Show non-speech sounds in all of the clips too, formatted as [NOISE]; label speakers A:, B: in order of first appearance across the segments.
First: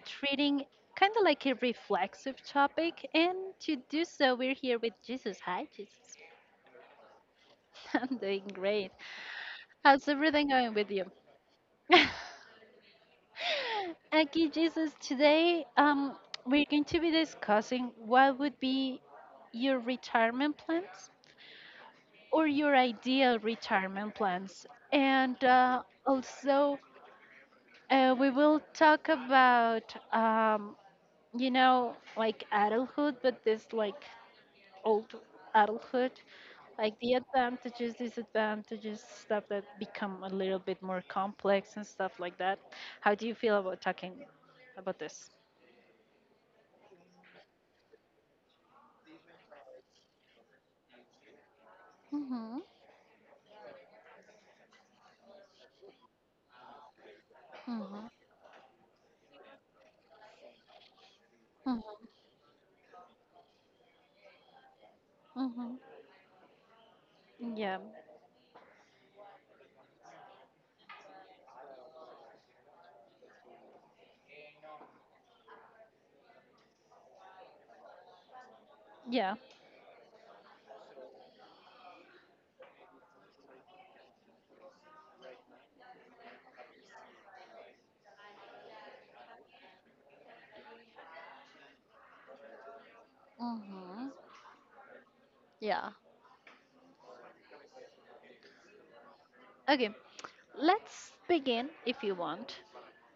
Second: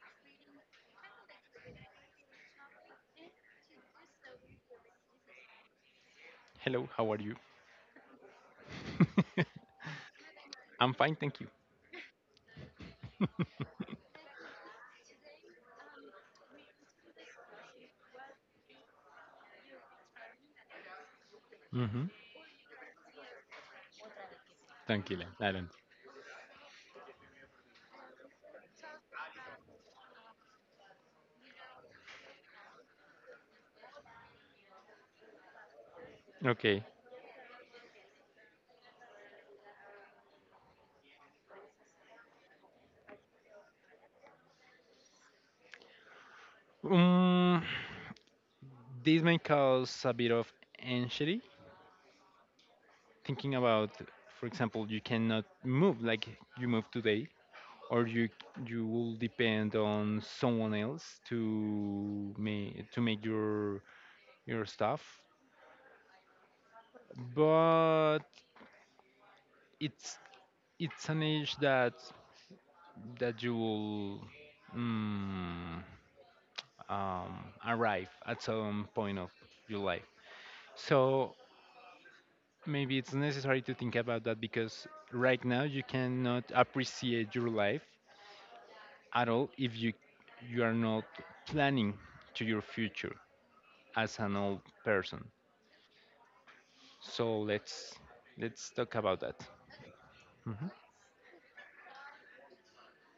A: treating kind of like a reflexive topic, and to do so, we're here with Jesus. Hi, Jesus.
B: Hello, how are you?
A: [LAUGHS] I'm doing great. How's everything going with
B: I'm
A: you?
B: fine, thank you.
A: [LAUGHS] Okay, Jesus, today we're going to be discussing what would be your retirement plans
B: Mm-hmm.
A: or your ideal retirement plans.
B: Tranquila,
A: And
B: adelante.
A: also, we will talk about you know, like adulthood, but this like old adulthood,
B: Okay.
A: like the advantages, disadvantages, stuff that become a little bit more complex and stuff like that. How do you feel about talking about this?
B: Um, this may cause a bit of anxiety
A: Mhm.
B: thinking about, for example, you cannot move like you move today, or
A: Mhm.
B: you will depend on someone else
A: Mhm.
B: to make your stuff.
A: Mhm. Yeah,
B: But it's it's an age that you will mm, um, arrive at some point of
A: yeah,
B: your life. So maybe it's necessary to think about that because right now you cannot appreciate your life at all if you are not planning to your future
A: Mhm.
B: as an old person.
A: Yeah.
B: So let's talk about that.
A: Okay.
B: Mhm.
A: Let's begin if you want.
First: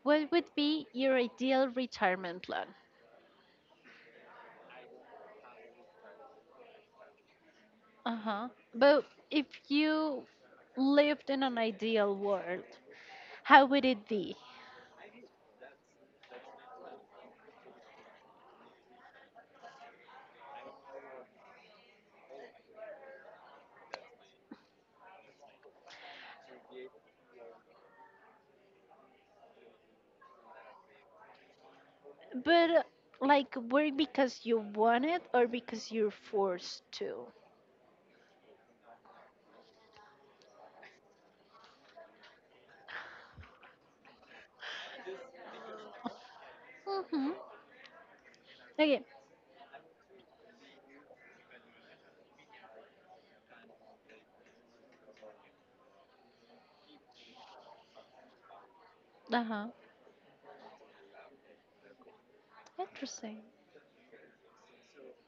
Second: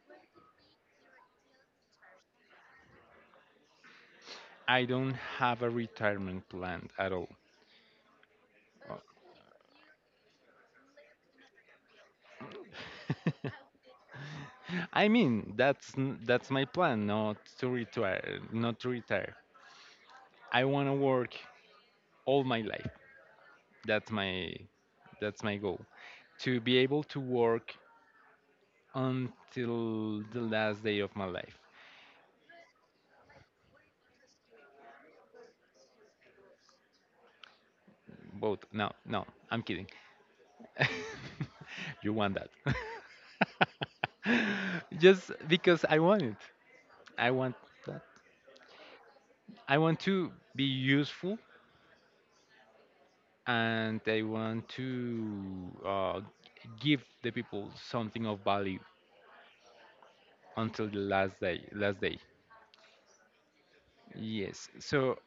A: What would be your ideal retirement plan?
B: I don't have a retirement plan at all.
A: Uh-huh.
B: Oh.
A: But if you lived in an ideal world,
B: [LAUGHS]
A: how would it be?
B: I mean, that's my plan, not to retire, not to retire. I want to work all my life. That's my that's my goal. To be able to work until the last day of my life.
A: But like work because you want it or because you're forced to?
B: Both. No, no, I'm kidding. [LAUGHS] You want that. [LAUGHS] Just because I want it. I
A: Mm-hmm.
B: want that.
A: Okay.
B: I want to be useful and I want to give the people something of value
A: Uh-huh.
B: until the last day. Last day.
A: Interesting.
B: Yes. So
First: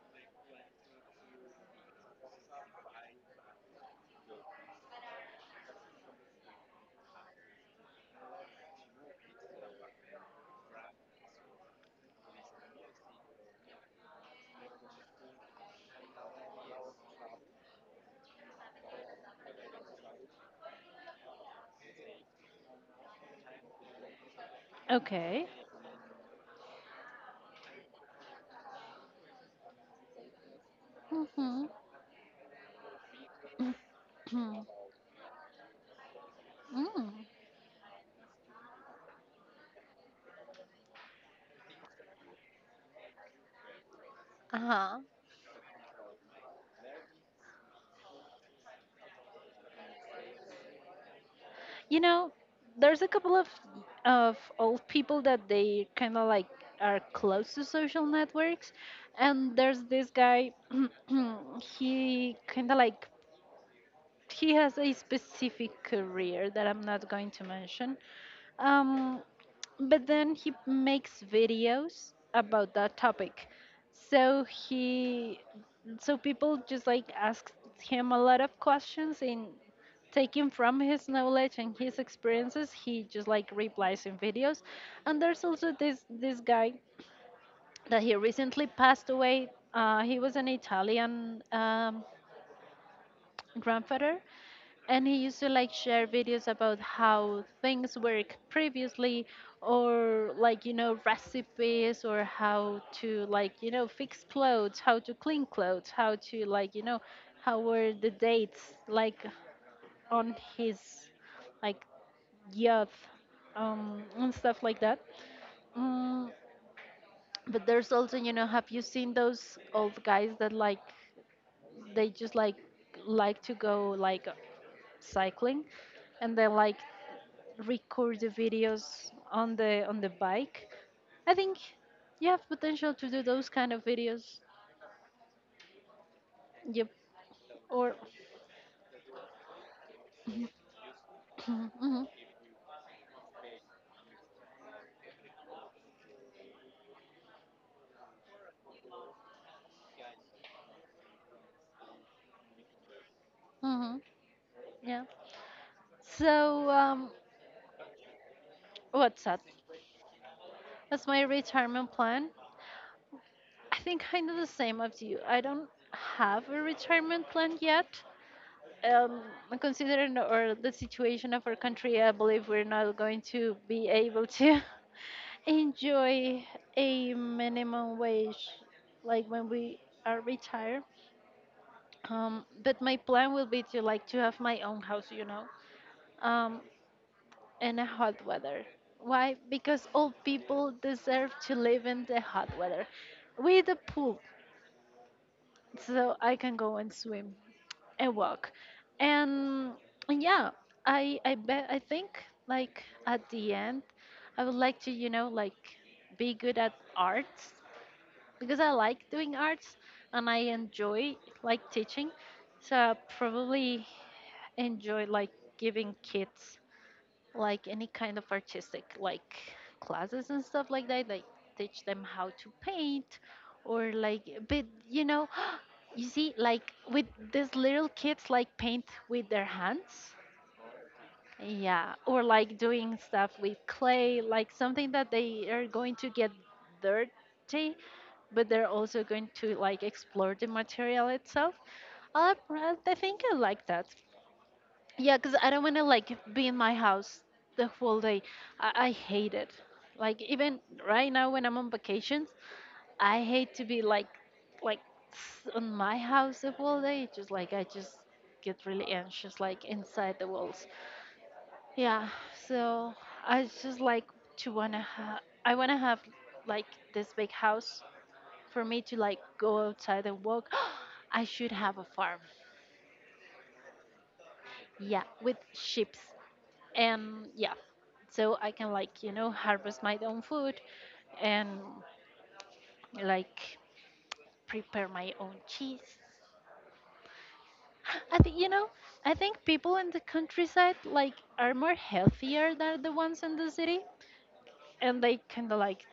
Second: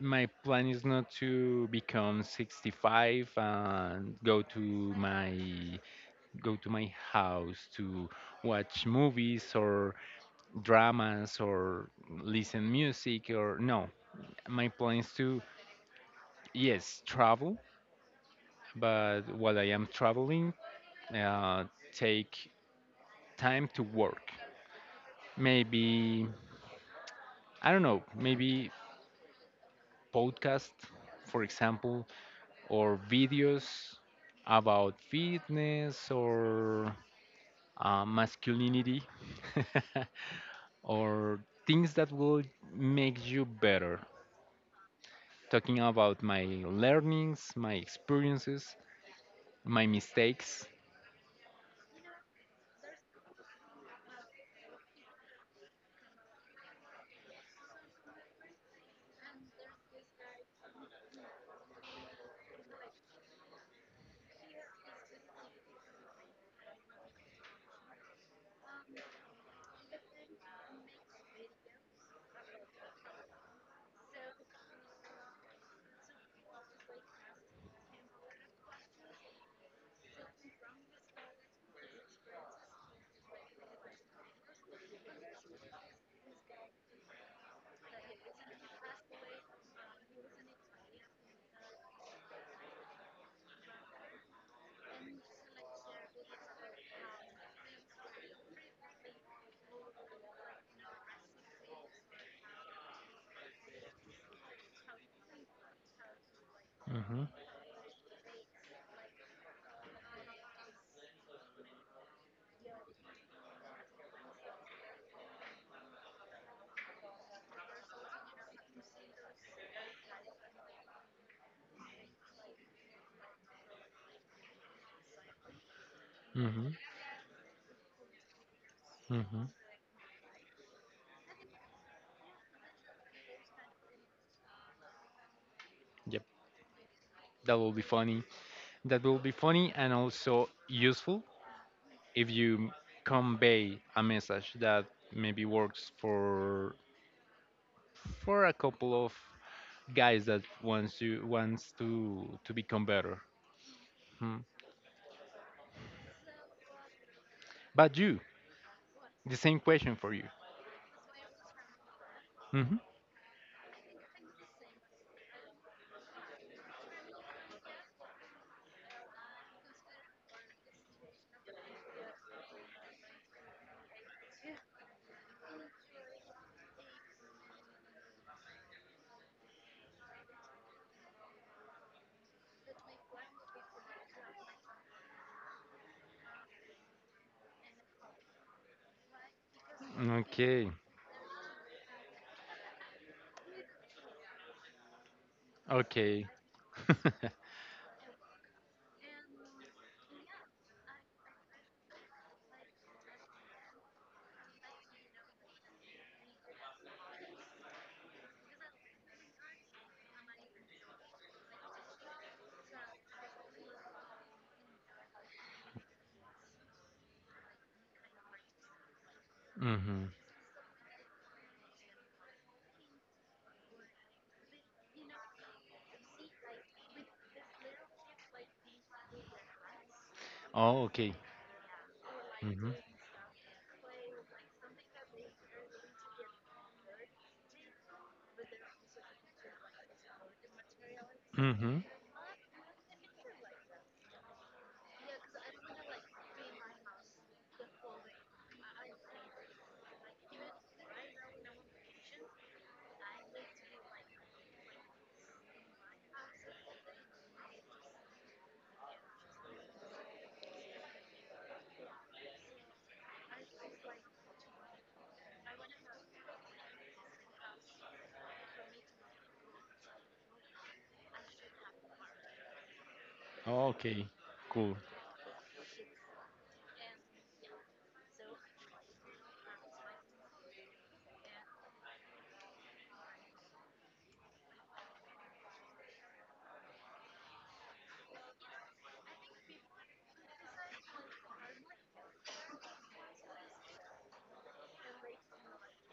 B: my plan is not to become 65 and go to my house to watch movies or dramas or listen music or no, my plan is to yes travel, but while I am traveling, uh, take time to work.
A: Okay.
B: Maybe, I don't know, maybe podcast, for
A: Mm-hmm. [CLEARS THROAT]
B: example, or videos about fitness or
A: Mm.
B: masculinity, [LAUGHS] or things that will make you better.
A: Uh-huh.
B: Talking about my learnings, my experiences, my mistakes.
A: You know, there's a couple of old people that they kind of like are close to social networks, and there's this guy [CLEARS THROAT] he kind of like he has a specific career that I'm not going to mention, um but then he makes videos about that topic. So he so people just like ask him a lot of questions, and taking from his knowledge and his experiences he just like replies in videos. And there's also this guy that he recently passed away. He was an Italian grandfather, and he used to like share videos about how things work previously, or like you know recipes, or how to like you know fix clothes, how to clean clothes, how to like you know
B: Mhm,
A: how were the dates like on his like youth and stuff like that. mm, but there's also you know, have you seen those old guys that like they just like to go like cycling, and they
B: mhm,
A: like record the videos
B: mhm.
A: on the bike? I think you have potential to do those kind of videos.
B: Yep,
A: Yep
B: that will be
A: or
B: funny. That will be funny and also useful
A: [CLEARS THROAT] hmm
B: if you convey a message that maybe works for a couple of guys that wants to become better.
A: hmm
B: Hmm.
A: yeah so
B: But you,
A: what's
B: the
A: that?
B: same question for you.
A: That's my retirement plan.
B: Hmm.
A: I think kind of the same as you, I don't have a retirement plan yet. um, considering or the situation of our country, I believe we're not going to be able to [LAUGHS] enjoy a minimum wage like when we are retired. But my plan will be to like to have my own house, you know, um, in a hot weather. Why? Because all
B: Okay,
A: people deserve to live in the hot weather with a pool, so
B: okay.
A: I can go and
B: [LAUGHS]
A: swim. And walk and, and yeah, I bet, I think like at the end I would like to you know like be good at arts because I like doing arts and I enjoy like teaching. So I probably enjoy like giving kids like any kind of artistic like
B: Hmm.
A: classes and stuff like that, like teach them how to paint or like but you know [GASPS] you see like with these little kids like paint with their hands.
B: Oh, okay.
A: Yeah, or like
B: Hmm.
A: doing stuff with clay, like something that they are going to get dirty, but they're also going to like explore the material itself.
B: Hmm.
A: I think I like that. Yeah, because I don't want to like be in my house the whole day. I hate it. Like even right now when I'm on vacations, I hate to be like on my house the whole day. It's just like I just get really anxious like inside the walls. Yeah, so I just like to I wanna have like this big house for me to like go outside and walk. [GASPS] I should have a farm.
B: Okay, cool.
A: Yeah, with sheep. Yeah, so I can like you know harvest my own food and like prepare my own cheese. I think you know, I think people in the countryside like are more healthier than the ones in the city, and they kind of like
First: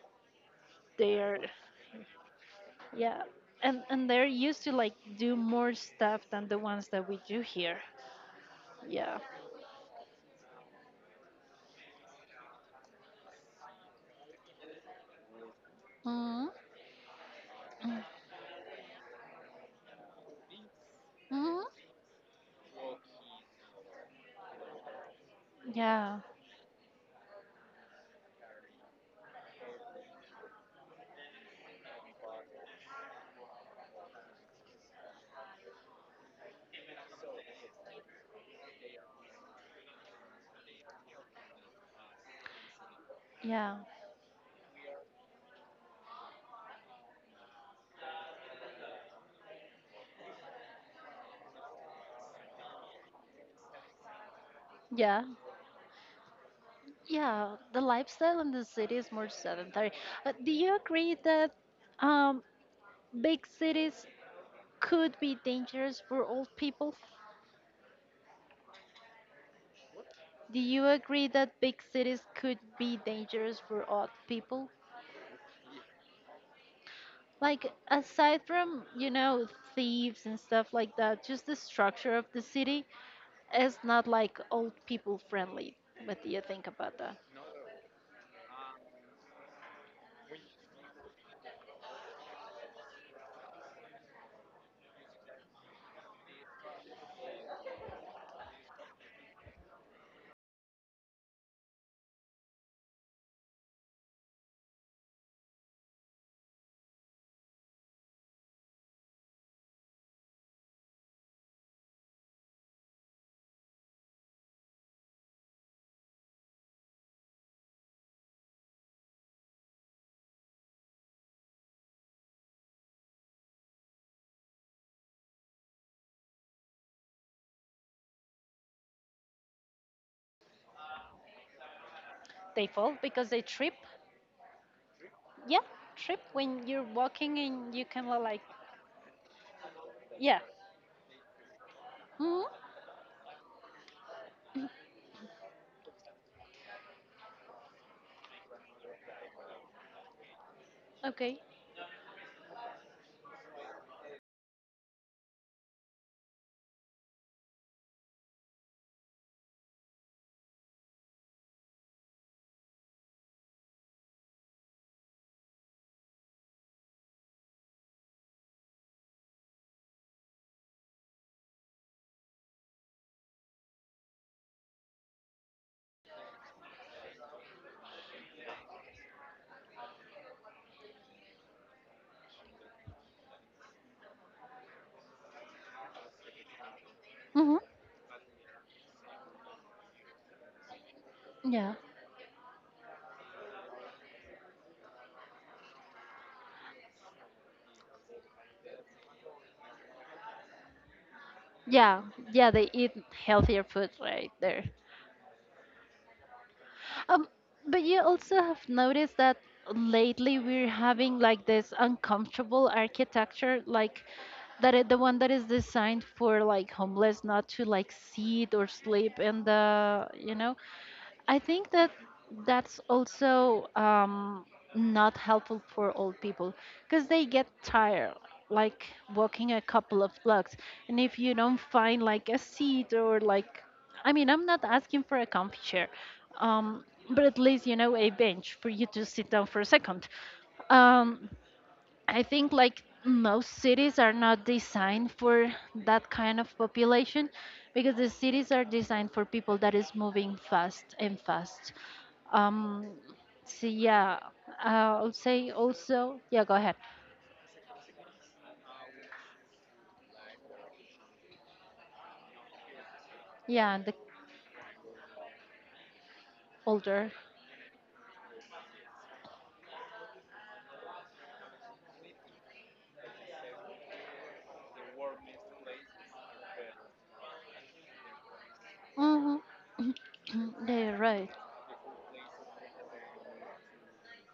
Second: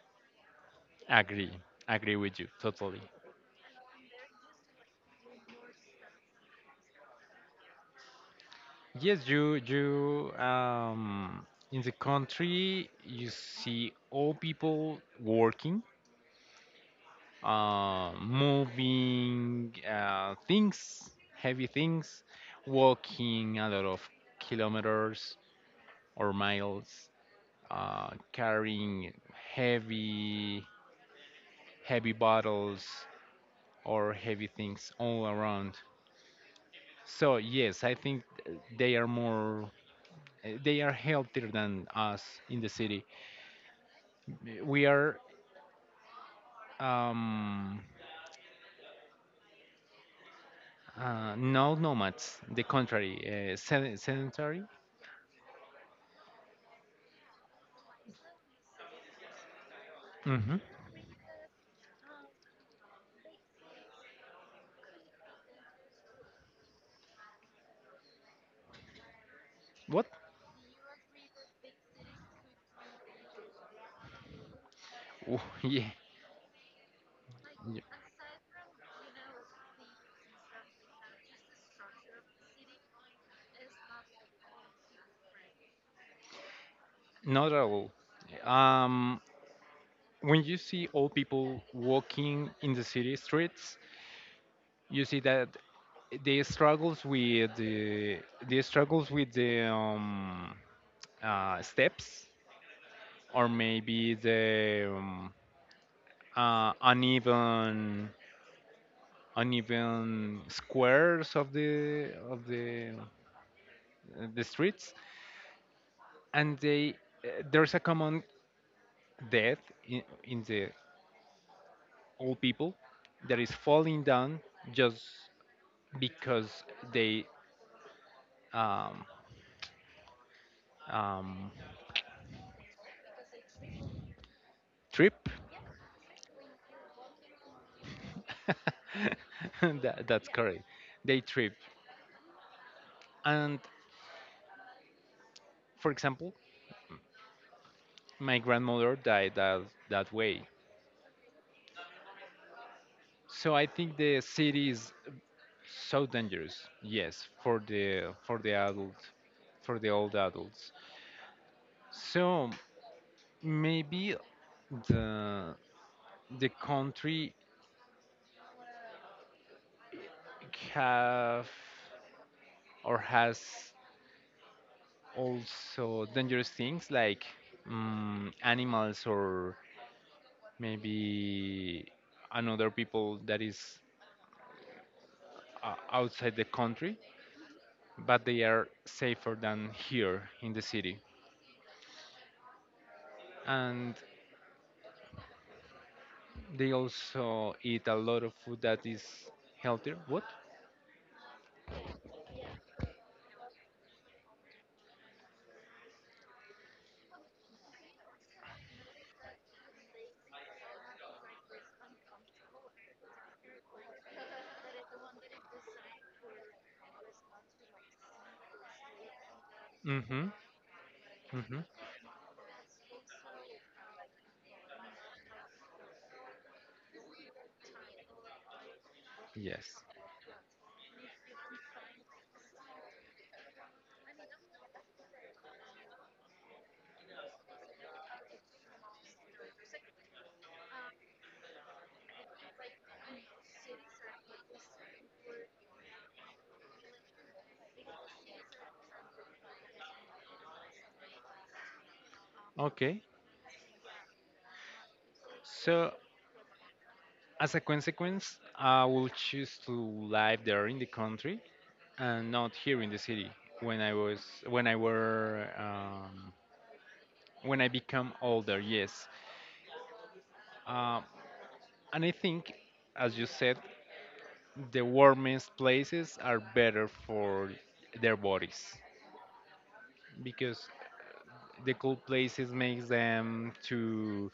A: they're
B: Agree, agree with you totally.
A: yeah and they're used to like do more stuff than the ones that we do here. Yeah.
B: Yes, you um, in the country you see all people working,
A: Mm-hmm.
B: moving things, heavy
A: Mm-hmm.
B: things, walking a lot of kilometers
A: Yeah,
B: or miles, carrying heavy, heavy bottles or heavy things all around. So yes, I think they are more, they are healthier than us in the city.
A: yeah,
B: We are um, no nomads. The contrary, sedentary.
A: yeah. Yeah, the lifestyle in the city is more sedentary. But do
B: Hmm.
A: you agree that um, big cities could be dangerous for old people?
B: What?
A: Do you agree that big cities could be dangerous for old people?
B: Oh, [LAUGHS] yeah,
A: Like,
B: yeah,
A: aside from, you know, thieves and stuff like that, just the structure of the city is not like old people friendly. What do you think about that?
B: not at all. Um, when you see old people walking in the city streets, you see that they struggles with the they struggles with the steps, or maybe the uneven uneven squares of the streets, and they, eh, there's a common death in the old people, that is falling down, just because they, um, um,
A: They fall because they trip.
B: trip.
A: Yeah, trip when you're walking and you can like,
B: [LAUGHS] That, that's
A: yeah.
B: correct. They trip. And for example, my grandmother died that, that way.
A: Okay.
B: So I think the city is so dangerous. Yes, for the adult, for the old adults. So maybe the the country have or has also dangerous things like mm animals, or maybe another people that is outside the country,
A: Hmm.
B: but they are safer than here in the city.
A: Yeah.
B: And they also eat a lot of food that is healthier. What?
A: Yeah, yeah, they eat healthier food right there. Um, but you also have noticed that lately we're having like this uncomfortable architecture, like the one that is designed for like homeless not to like sit or sleep in the,
B: Mm-hmm.
A: you know, I
B: Mm-hmm.
A: think that that's also not helpful for old people because they get tired, like walking a
B: Yes.
A: couple of blocks. And if you don't find like a seat or like, I mean, I'm not asking for a comfy chair, um, but at least, you know, a bench for you to sit down for a second. Um, I think like most cities are not designed for that kind of population because the cities are designed for people that is moving fast and fast. Um,
B: Okay.
A: so yeah, uh, I'll say
B: So
A: also, yeah, go ahead.
B: as a consequence, I will choose to live there in the country and not here in the city
A: Yeah,
B: when
A: and
B: I
A: the
B: was when I were
A: older.
B: when I become older. Yes, uh, and I think, as you said, the warmest places are better for their bodies,
A: Mm-hmm. [COUGHS]
B: because
A: [CLEARS THROAT] They're right.
B: the cold places makes them to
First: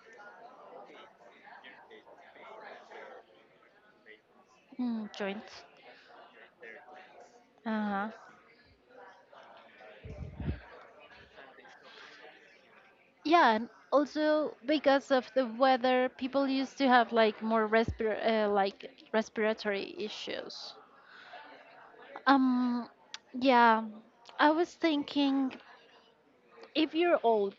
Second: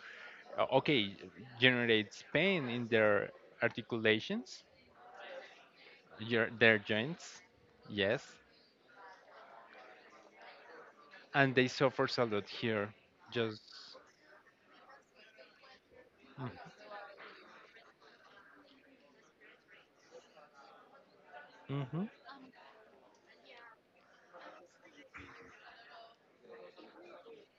B: uh, okay generates pain in their articulations,
A: Mm, joints.
B: your, their joints.
A: Uh-huh.
B: Yes, and they suffer a lot here.
A: Yeah,
B: Just.
A: and also because of the weather, people used to have like more respir like respiratory issues.
B: Mm-hmm.
A: Um, yeah, I was thinking if you're old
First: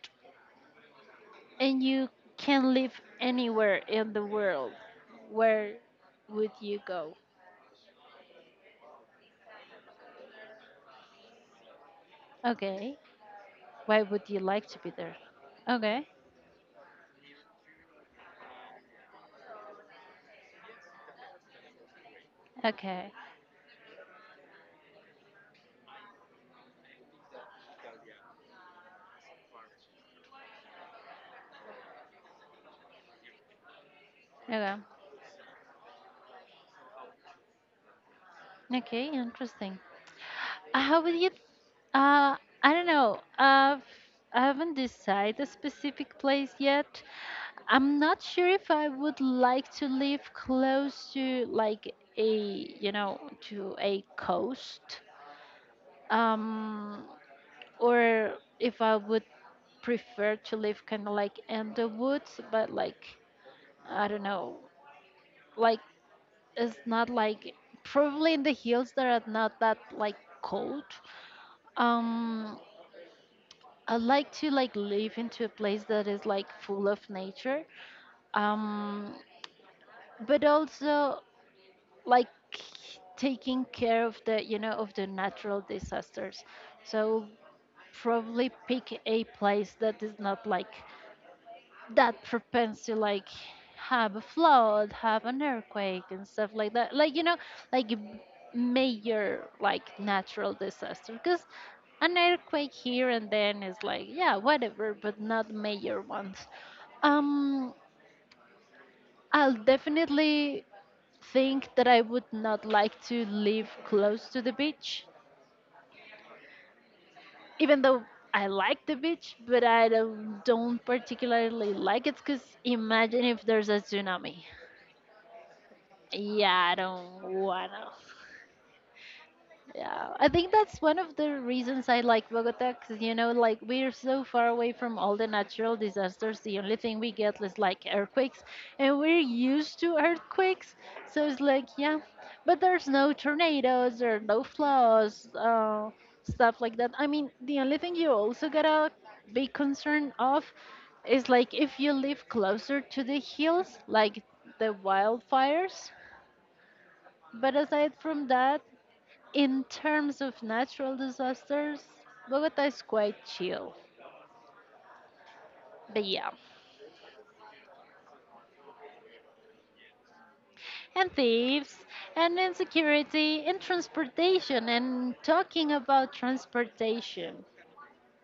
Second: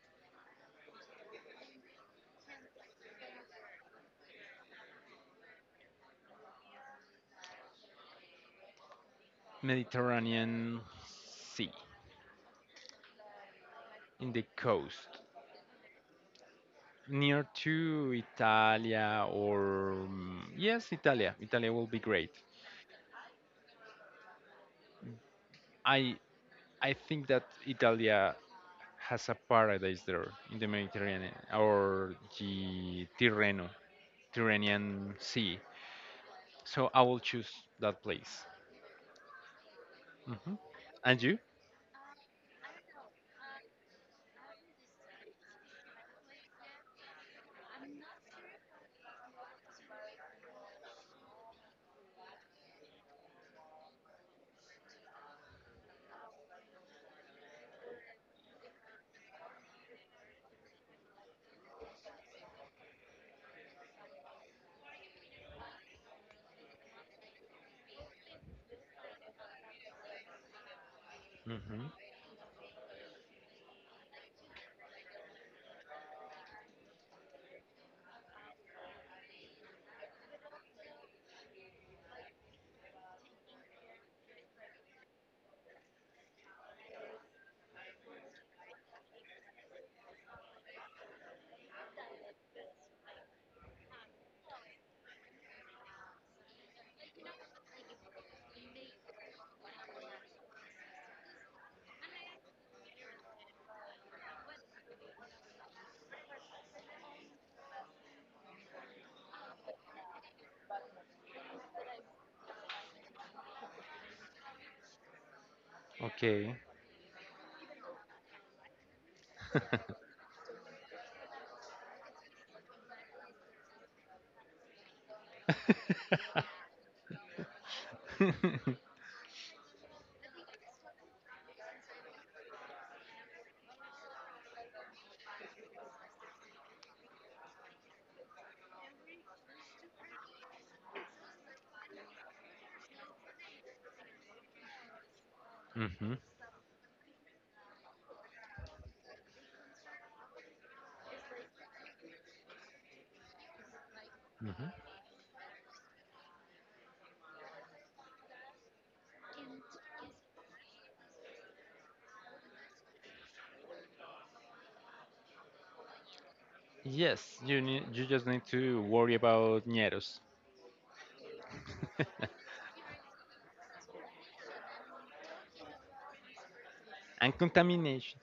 A: and you can live anywhere in the world, where would you go?
B: Mediterranean Sea,
A: Okay. Why would
B: in
A: you
B: the
A: like to be there?
B: coast,
A: Okay.
B: near to Italia or mm, yes, Italia. Italia will be great.
A: Okay.
B: I I think that Italia has a paradise there in the Mediterranean or the Tirreno,
A: Okay.
B: Tyrrhenian Sea. So I will choose that place.
A: Okay, interesting.
B: Hmm.
A: How would
B: And
A: you
B: you?
A: uh I don't know. I haven't decided a specific place yet. I'm not sure if I would like to live close to like a you know to a coast, um, or if I would prefer to live kind of like in the woods, but like I don't know, like it's not like probably in the hills that are not that like cold.
B: Hmm.
A: Um, I like to like live into a place that is like full of nature. Um, but also like taking care of the you know of the natural disasters. So probably pick a place that is not like that propense to like have a flood, have an earthquake and stuff like that, like you know, like a major like natural disaster, because an earthquake here and then is like yeah whatever, but not major ones. um I'll definitely think that I would not like to live close to the beach,
B: Okay. [LAUGHS]
A: even though I like the beach, but I don't particularly like it because imagine if there's a tsunami. Yeah, I don't wanna.
B: [LAUGHS]
A: Yeah, I think that's one of the reasons I like Bogota, because you know, like we're so far away from all the natural disasters. The only thing we get is like earthquakes, and we're used to earthquakes. So it's like, yeah, but there's no tornadoes, there are no floods,
B: Hmm.
A: stuff like that. I mean, the only thing you also gotta be concerned of is like if you live closer to the hills, like the
B: Hmm.
A: wildfires. But aside from that, in terms of natural disasters, Bogota is quite chill. But yeah,
B: Yes, you need, you just need to worry about ñeros
A: and thieves, and
B: [LAUGHS]
A: insecurity, and transportation, and talking about
B: and
A: transportation.
B: contamination.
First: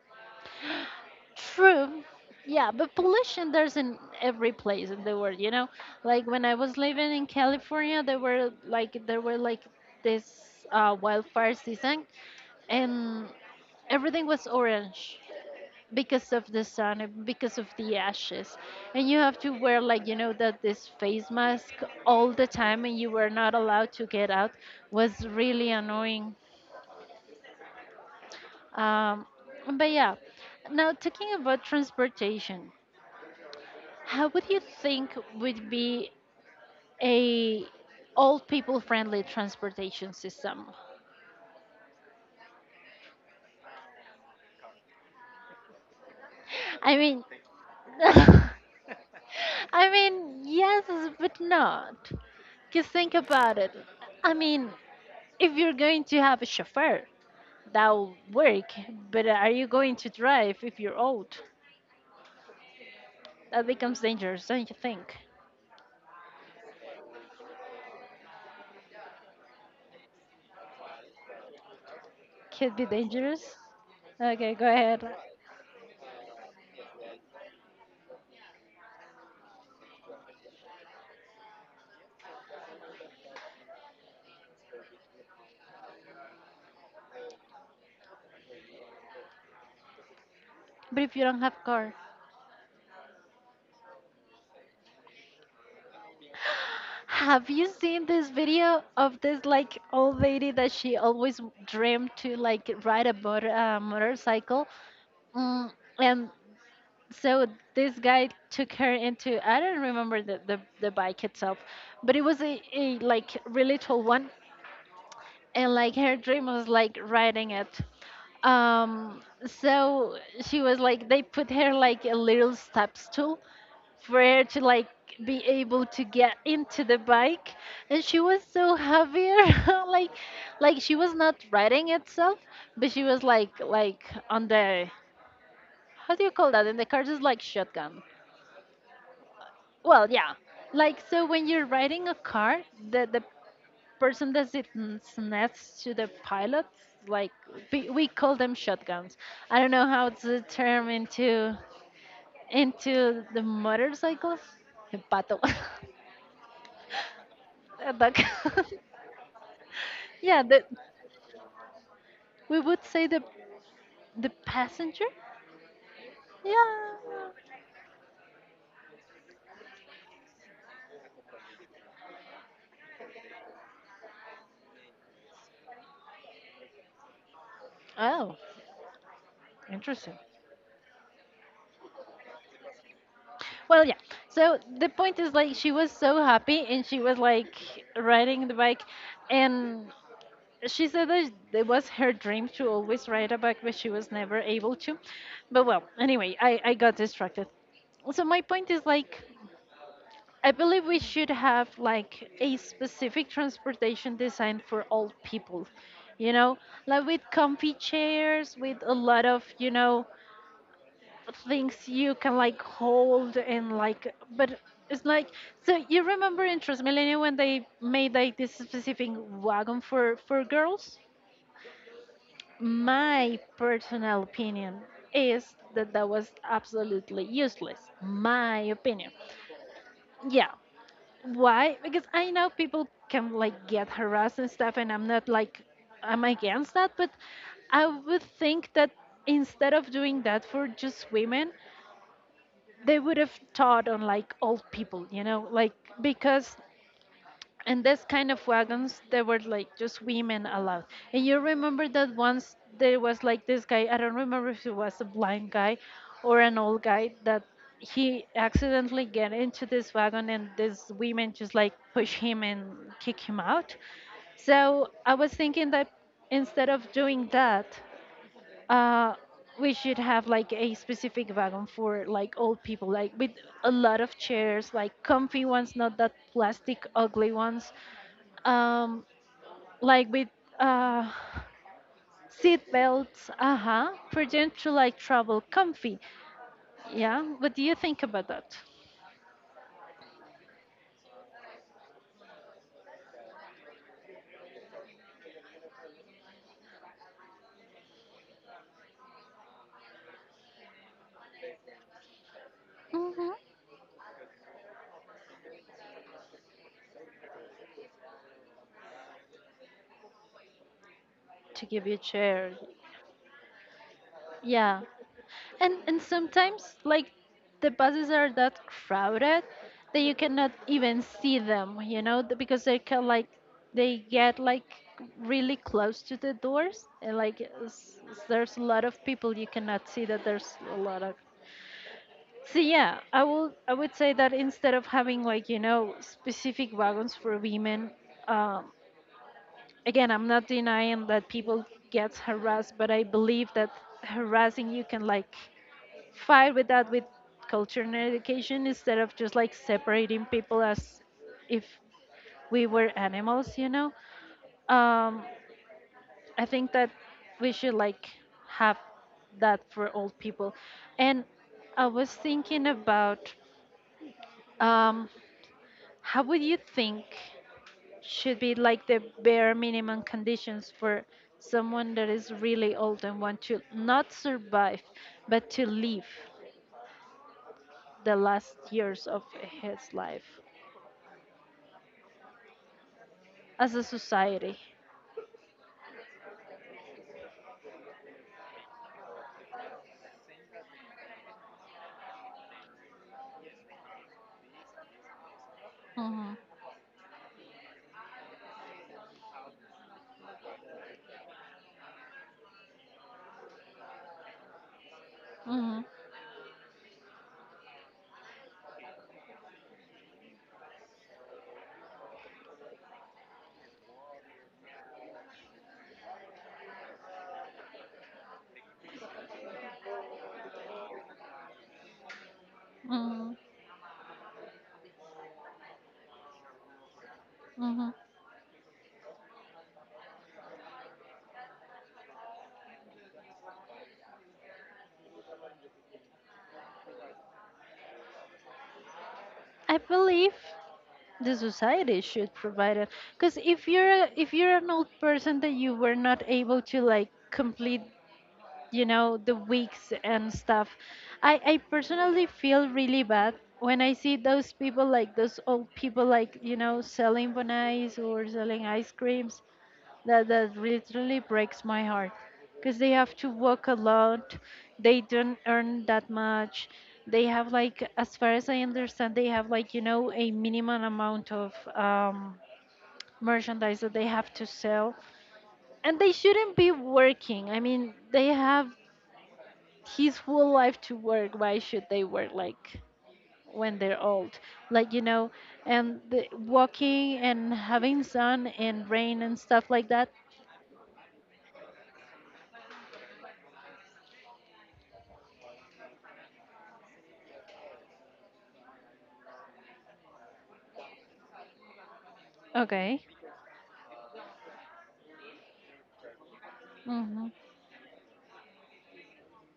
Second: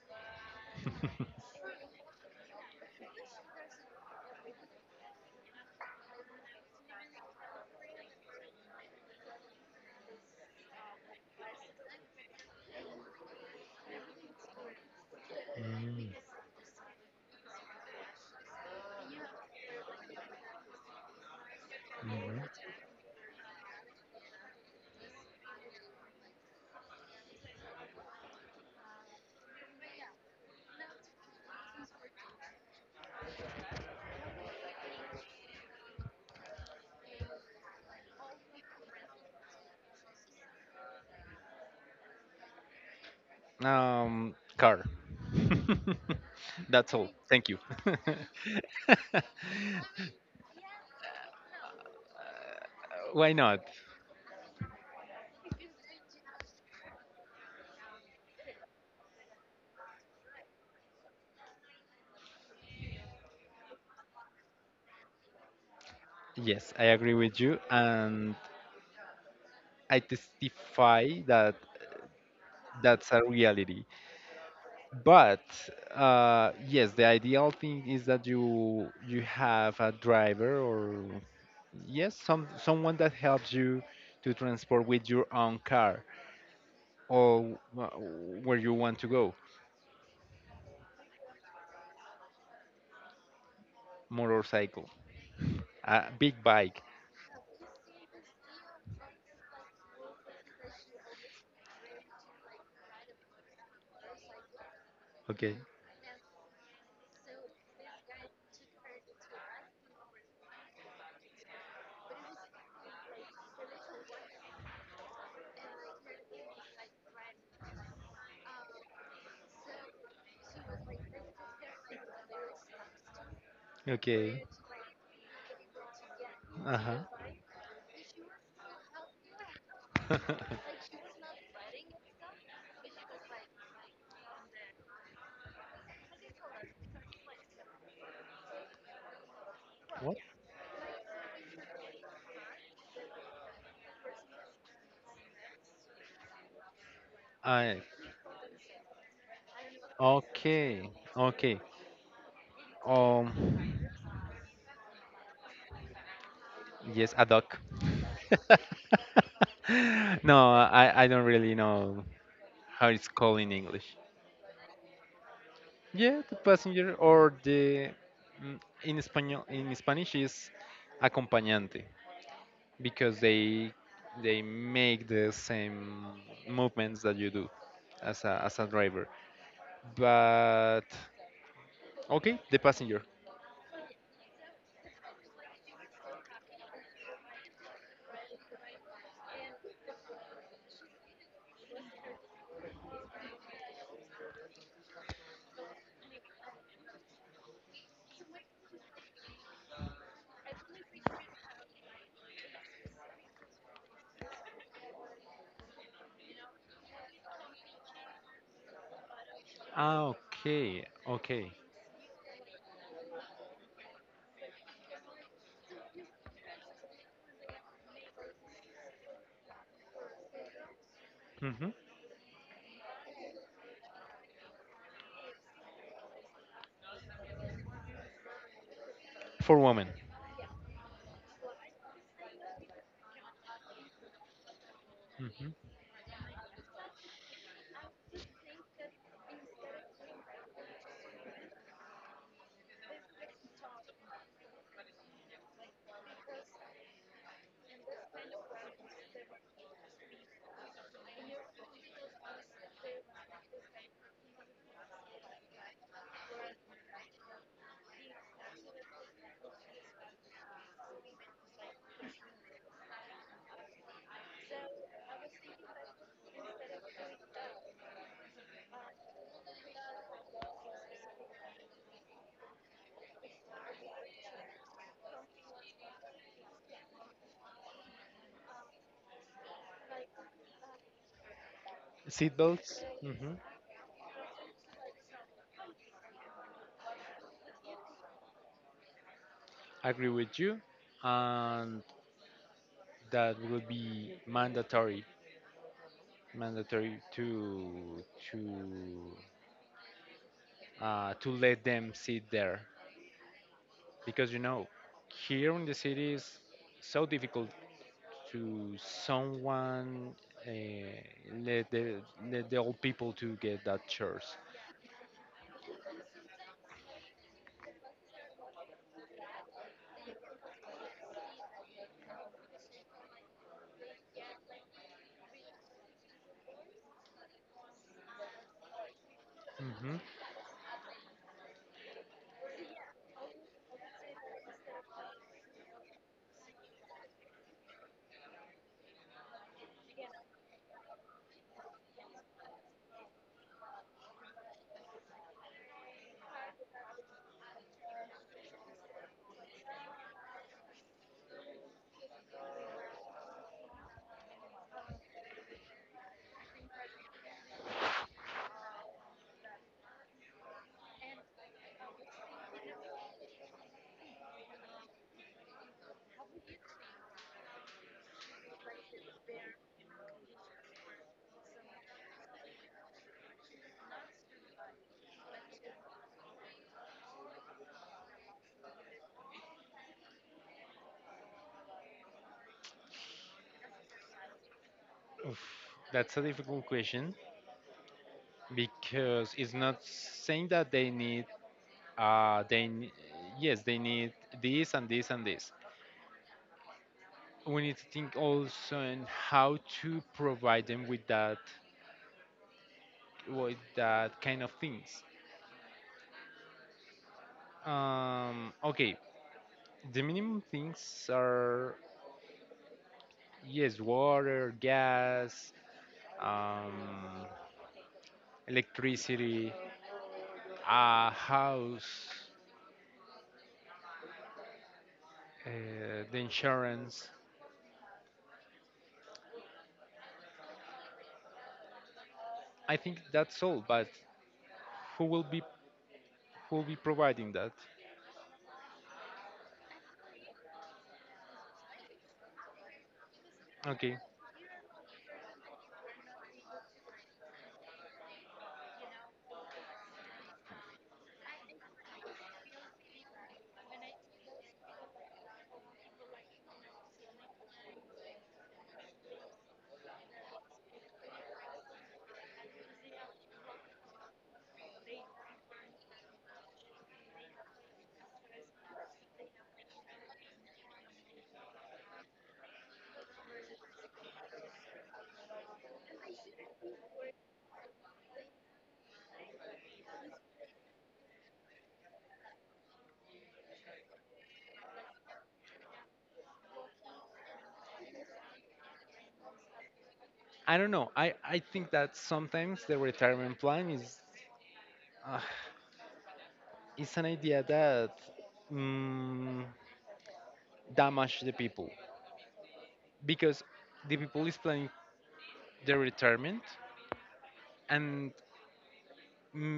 B: [LAUGHS]
A: True, yeah, but pollution there's in every place in the world, you know? Like when I was living in California, there were like this wildfire season, and everything was orange
B: Mm,
A: because of the sun and because of the ashes, and you have to wear like you know that this face mask all the time and you were not allowed to get out. Was really annoying. um, but yeah, now talking about transportation, how would you think would be a old people friendly transportation system?
B: mhm. Car. [LAUGHS] That's
A: I
B: all.
A: mean,
B: Thank you.
A: [LAUGHS]
B: [LAUGHS]
A: I mean yes, but not just think
B: Why not?
A: about it. I mean if you're going to have a chauffeur, that'll work. But are you going to drive if you're old? That becomes dangerous, don't you think?
B: Yes, I agree with you, and I testify that
A: Could be
B: that's a
A: dangerous.
B: reality.
A: Okay, go ahead.
B: But yes, the ideal thing is that you have a driver, or yes some someone that helps you to transport with your own car or wh- where you want to go,
A: But if you don't have car,
B: motorcycle, a big
A: [GASPS]
B: bike.
A: have you seen this video of this like old lady that she always dreamed to like ride a motorcycle?
B: Okay,
A: Mm, and so this guy took her into I don't remember the bike itself, but it was a like really tall one, and like her dream was like writing it. um so she was like, they put her like a little step stool for
B: okay,
A: her to like be able to get into the
B: uh-huh.
A: bike. And she was so heavier [LAUGHS] like
B: [LAUGHS]
A: she was not riding itself, but she was like on the— how do you call that in the car? Just like shotgun. Well,
B: What
A: yeah, like so when you're riding a car, the person that sits next to the pilots, like,
B: I,
A: we call them shotguns. I don't know how to
B: okay,
A: term into
B: okay,
A: the
B: um,
A: motorcycles. The pato.
B: yes, a duck.
A: [LAUGHS] A duck.
B: [LAUGHS]
A: [LAUGHS]
B: No,
A: Yeah, the,
B: I I don't really know
A: we would
B: how it's
A: say the
B: called in English.
A: passenger.
B: Yeah, the passenger
A: Yeah.
B: or the mm, in Espanol in Spanish is acompañante, because they make the same movements that you do
A: Oh,
B: as a driver.
A: interesting.
B: But okay, the passenger.
A: Well, yeah. So the point is, like, she was so happy and she was like riding the bike, and she said that it was her dream to always write a book, but she was never able to. But well, anyway, I got distracted. So my point is like, I believe we should have like a specific transportation design for all people, you know, like with comfy chairs, with a lot of
B: Ah, okay, okay.
A: things you can like hold and like, but it's like, so you remember in Transmilenio when they made like this specific wagon for girls?
B: Mhm.
A: My personal opinion is that that was absolutely useless. My opinion.
B: For women.
A: Yeah. Why? Because I know people can like get harassed and stuff, and I'm not like—
B: Hmm.
A: I'm against that, but I would think that instead of doing that for just women, they would have taught on like old people, you know, like, because, and this kind of wagons there were like just women allowed. And you remember that once there was like this guy, I don't remember if it was a blind guy or an old guy, that he accidentally get into this wagon and these women just like push him and kick him out. So I was thinking that instead of doing that, uh we should have like a specific wagon for like old people, like with a lot of chairs, like comfy ones, not that plastic ugly ones. um like with uh seat
B: Seatbelts.
A: belts.
B: Hmm.
A: Uh-huh, for them to like travel comfy. Yeah, what do you think about that?
B: Agree with you, and that will be mandatory, mandatory to to let them sit there,
A: Hmm,
B: because you know here in the city is so difficult to someone, uh,
A: to
B: let
A: give
B: the
A: you chair.
B: let the old people to get that chairs.
A: Yeah, and sometimes like the buses are that crowded that you cannot even see them, you know, because they can like— they get like really close to the doors and like there's a lot of people, you cannot
B: Hmm.
A: see that there's a lot of— so yeah, I will— I would say that instead of having like, you know, specific wagons for women, um, again, I'm not denying that people get harassed, but I believe that harassing, you can like fight with that with culture and education instead of just like separating people as if we were animals, you know. Um, I think that we should like have that for old people, and I was thinking about. Um, How would you think should be like the bare minimum conditions for someone that is really old and want to not survive, but to live the last years of his life as a society?
B: Oof. That's a difficult question, because it's not saying that they need uh they n- yes they need this and this and this.
A: Mhm,
B: We need to think also in how to provide them with that kind of things.
A: mhm,
B: Okay, the minimum things are yes, water, gas, um, electricity, a house,
A: mhm,
B: uh, the insurance.
A: mhm.
B: I think that's all. But who will be who will be providing that?
A: I believe the society should provide it, because if
B: Okay,
A: you're a— if you're an old person that you were not able to like complete, you know, the wigs and stuff, I personally feel really bad when I see those people, like those old people, like, you know, selling bonnets or selling ice creams. That literally breaks my heart, because they have to work a lot, they don't earn that much. They have like, as far as I understand, they have like, you know, a minimum amount of merchandise that they have to sell, and they shouldn't be working. I mean, they have his whole life to work. Why should they work like when they're old, like, you know, and the, walking and having sun and rain and stuff like that.
B: I don't know. I think that sometimes the retirement plan uh, is an idea that mm, damage the people,
A: Okay.
B: because the people is planning their retirement,
A: Mm-hmm.
B: and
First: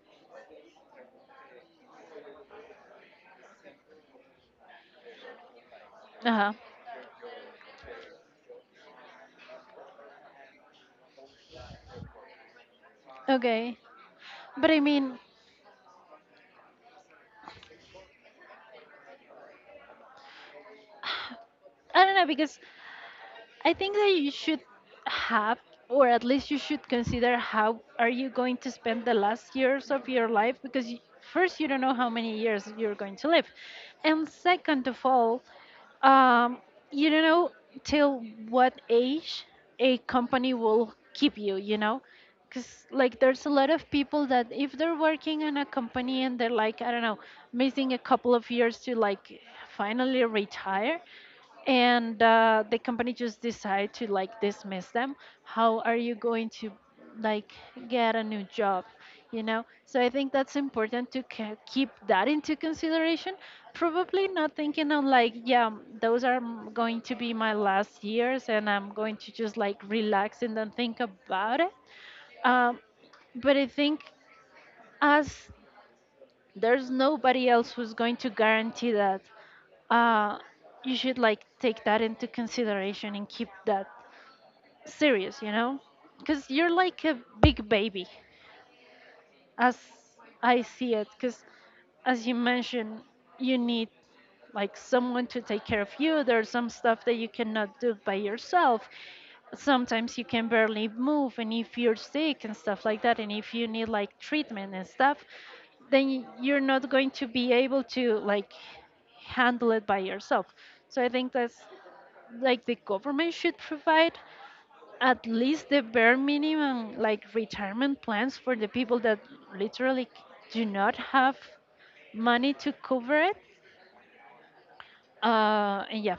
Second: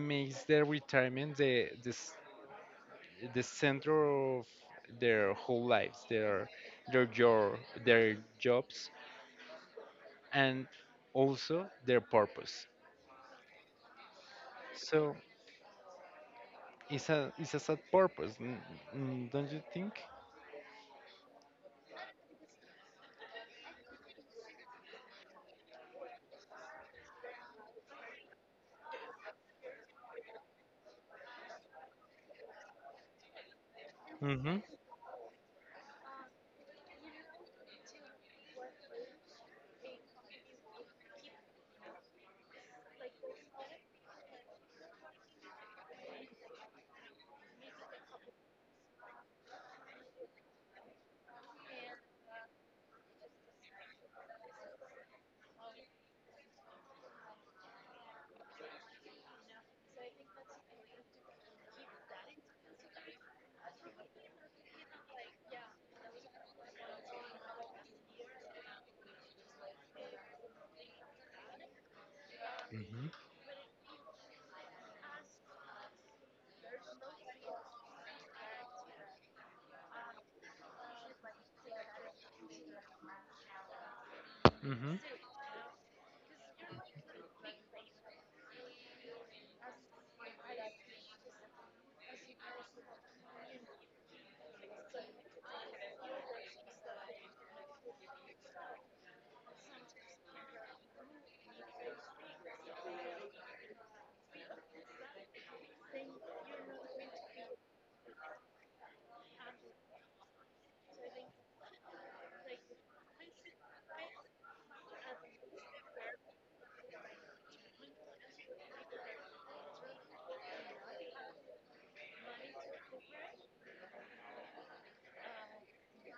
B: makes their retirement the center of their whole lives,
A: Uh-huh.
B: their your their jobs, and also their purpose.
A: Okay, but I
B: So
A: mean,
B: it's a sad purpose, don't you think?
A: I don't know, because I think that you should have, or at least you should consider, how are you going to spend the last years of your life? Because you— first, you don't know how many years you're going to live, and
B: Mm-hmm.
A: second of all, um, you don't know till what age a company will keep you. You know, because like there's a lot of people that if they're working in a company and they're like, I don't know, missing a couple of years to like finally retire, and the company just decide to like dismiss them. How are you going to like get a new job, you know? So I think that's important to keep that into consideration. Probably not thinking on like, yeah, those are going to be my last years and I'm going to just like relax and don't think about it. um,
B: Mm-hmm.
A: but I think, as there's nobody else who's going to guarantee that, uh, you should like take that into consideration and keep that
B: Mm-hmm.
A: serious, you know? Because you're like a big baby, as I see it. Because as you mentioned, you need like someone to take care of you. There's some stuff that you cannot do by yourself. Sometimes you can barely move, and if you're sick and stuff like that, and if you need like treatment and stuff, then you're not going to be able to like handle it by yourself. So I think that's like, the government should provide at least the bare minimum, like retirement plans, for the people that literally do not have money to cover it. And yeah.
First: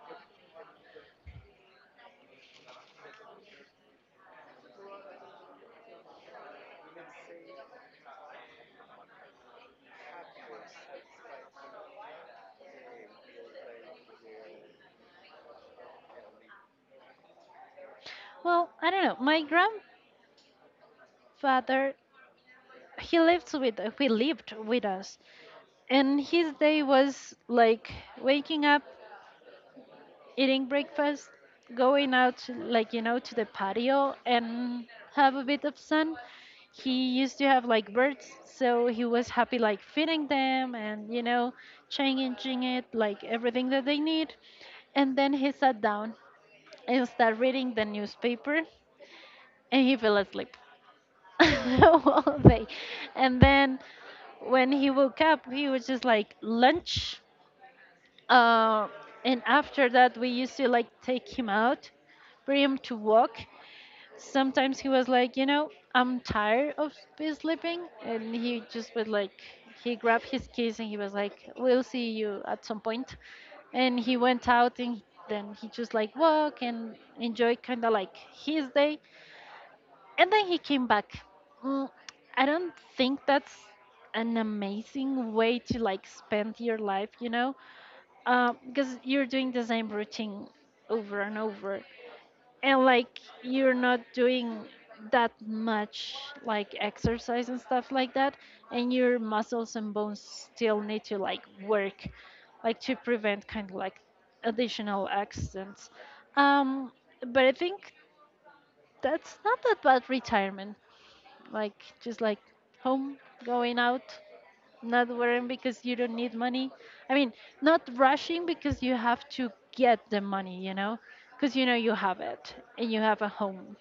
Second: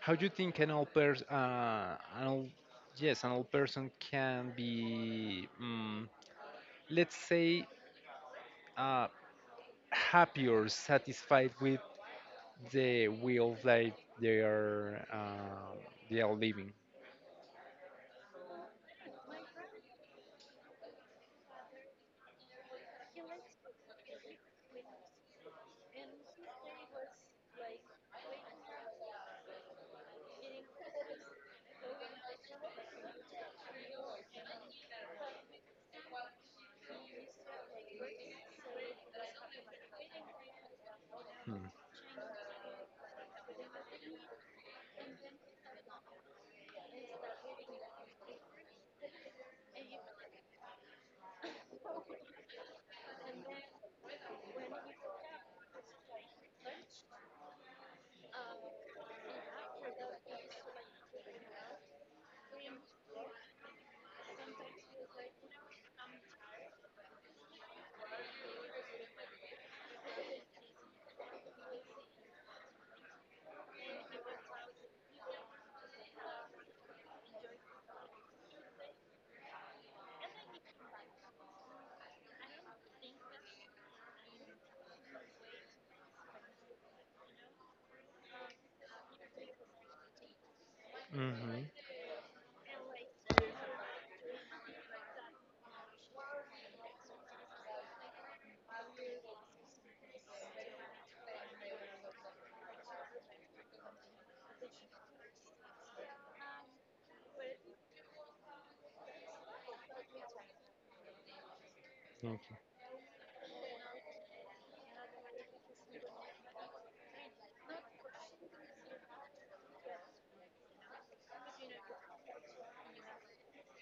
B: How do you think an old person, an old, yes, an old person can be, let's say, uh, happy or satisfied with the wheels that they are uh, they are living.
A: Well, I don't know. My grandfather, he lives with— he lived with us, and his day was like waking up, eating breakfast, going out to like, you know, to the patio and have a bit of sun. He used to have like birds, so he was happy like feeding them and, you know, changing it like everything that they need. And then he sat down and started reading the newspaper, and he fell asleep [LAUGHS] all day. And then when he woke up, he was just like lunch, uh, and after that, we used to like take him out, bring him to walk. Sometimes he was like, you know, I'm tired of be sleeping, and he just would like— he grabbed his keys and he was like, we'll see you at some point. And he went out, and then he just like walk and enjoy kind of like his day. And then he came back. Mm, I don't think that's an amazing way to like spend your life, you know? Because you're doing the same routine over and
B: Mm-hmm.
A: over, and like you're not doing that much like exercise and stuff like that, and your muscles and bones still need to like work, like to prevent kind of like additional accidents. um but I think that's not that bad retirement, like, just like
B: Okay.
A: home, going out, not worrying because you don't need money. I mean, not rushing because you have to get the money, you know, because you know you have it, and you have a home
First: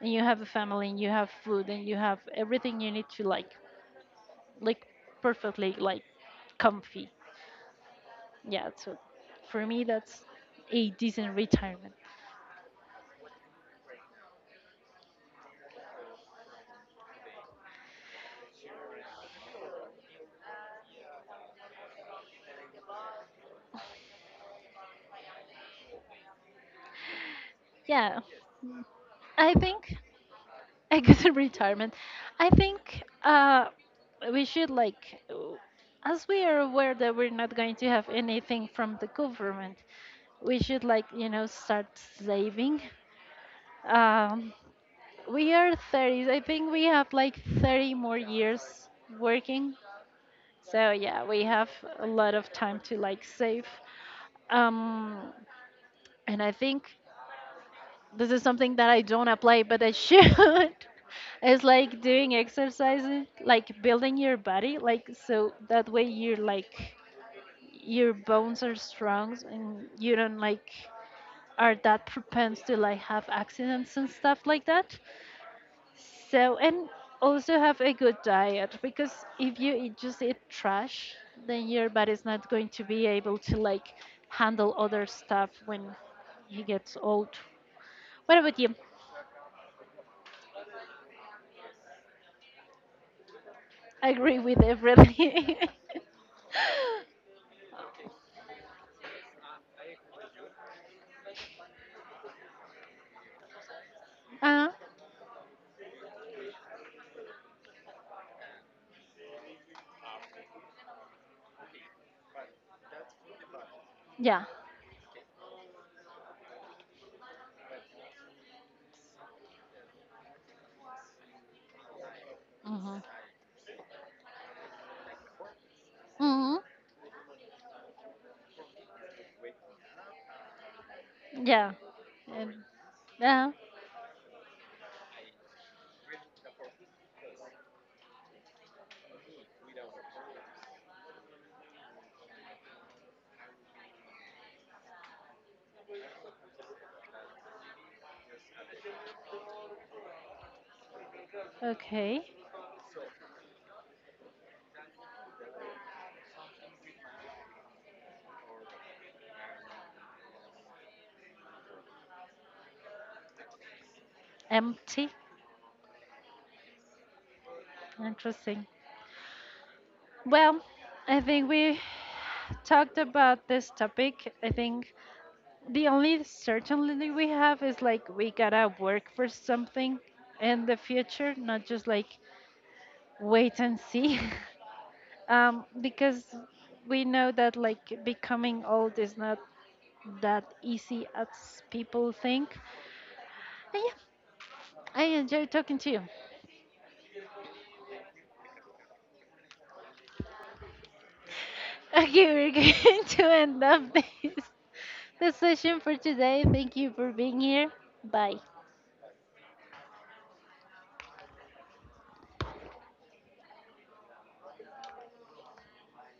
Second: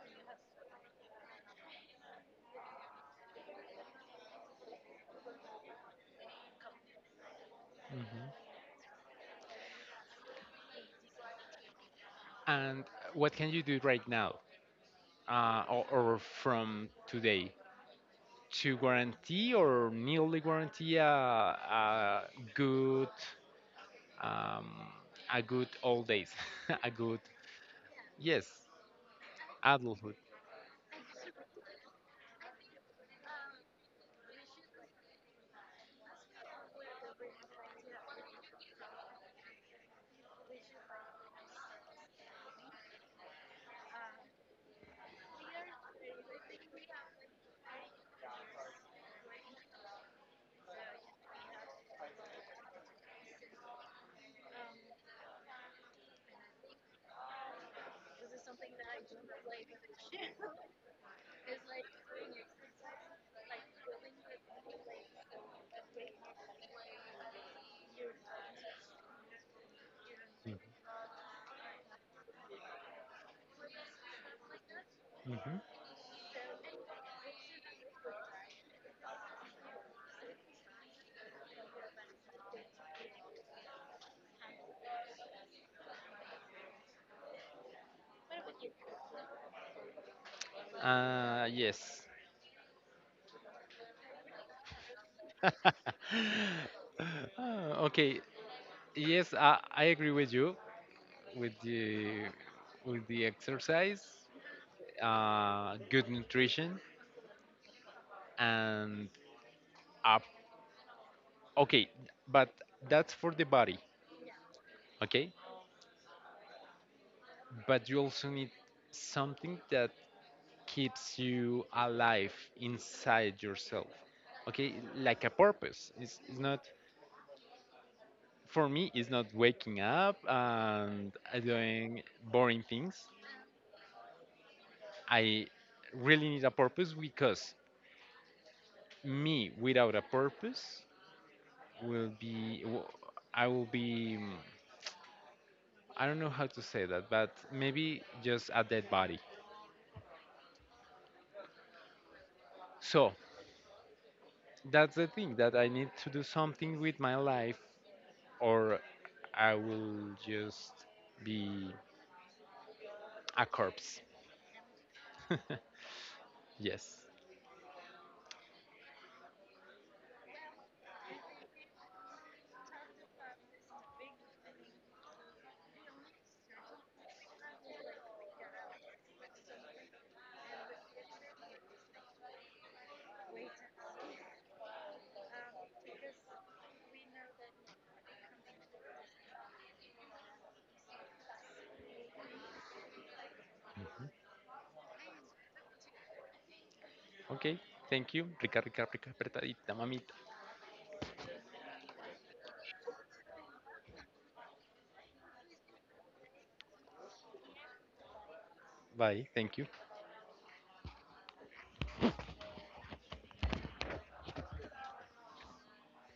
A: and you have a family and you have food and you have everything you need to like perfectly like comfy.
B: Hmm.
A: Yeah, so for me, that's a decent retirement.
B: And what can you do right now, or from today, to guarantee or nearly guarantee good um, a good old days, [LAUGHS] a good
A: Yeah,
B: yes
A: I think.
B: adulthood.
A: A good [LAUGHS] retirement. I think we should like, as we are aware that we're not going to have anything from the government, we should like, you know, start saving. Um, we are 30s. I think we have like 30 more years working. So yeah, we have a lot of time to like save. Um, and I think, this is something that I don't apply, but I should. [LAUGHS] It's like doing exercises, like building your body, like so that way you're like your bones are strong and you don't like are that propensed to like have accidents and stuff like that.
B: Mm-hmm.
A: So, and also have a good diet, because if you eat, just eat trash, then your body's not going to be able to like handle other stuff when he gets old. What about you?
B: Yes.
A: I agree with everything.
B: [LAUGHS]
A: [LAUGHS]
B: Okay. Yes, I agree with you with the with the exercise,
A: uh,
B: good nutrition, and up. Okay, but that's for the body.
A: yeah.
B: Okay, but you also need something that keeps you alive
A: Mhm.
B: inside yourself. Okay, like a purpose. It's
A: Mhm.
B: not for me. It's not waking up and
A: Yeah.
B: doing
A: Um,
B: boring things.
A: yeah.
B: I really need a purpose, because me without a purpose will be w- I will be I don't know how to say that, but maybe just a dead body.
A: Okay.
B: So that's the thing that I need to do something with my life, or I will just be a corpse.
A: Empty.
B: [LAUGHS] Yes.
A: Interesting. Well, I think we talked about this topic. I think the only certainty we have is like we gotta work for something in the future, not just like wait and see. [LAUGHS] Because we know that like becoming old is not that easy as people think. And yeah, I enjoy talking to you.
B: Okay. Thank you. Rica, rica, rica, apretadita, mamita.
A: Okay, we're [LAUGHS] going to end up this, this session for today. Thank you for being here. Bye.
B: Bye. Thank you.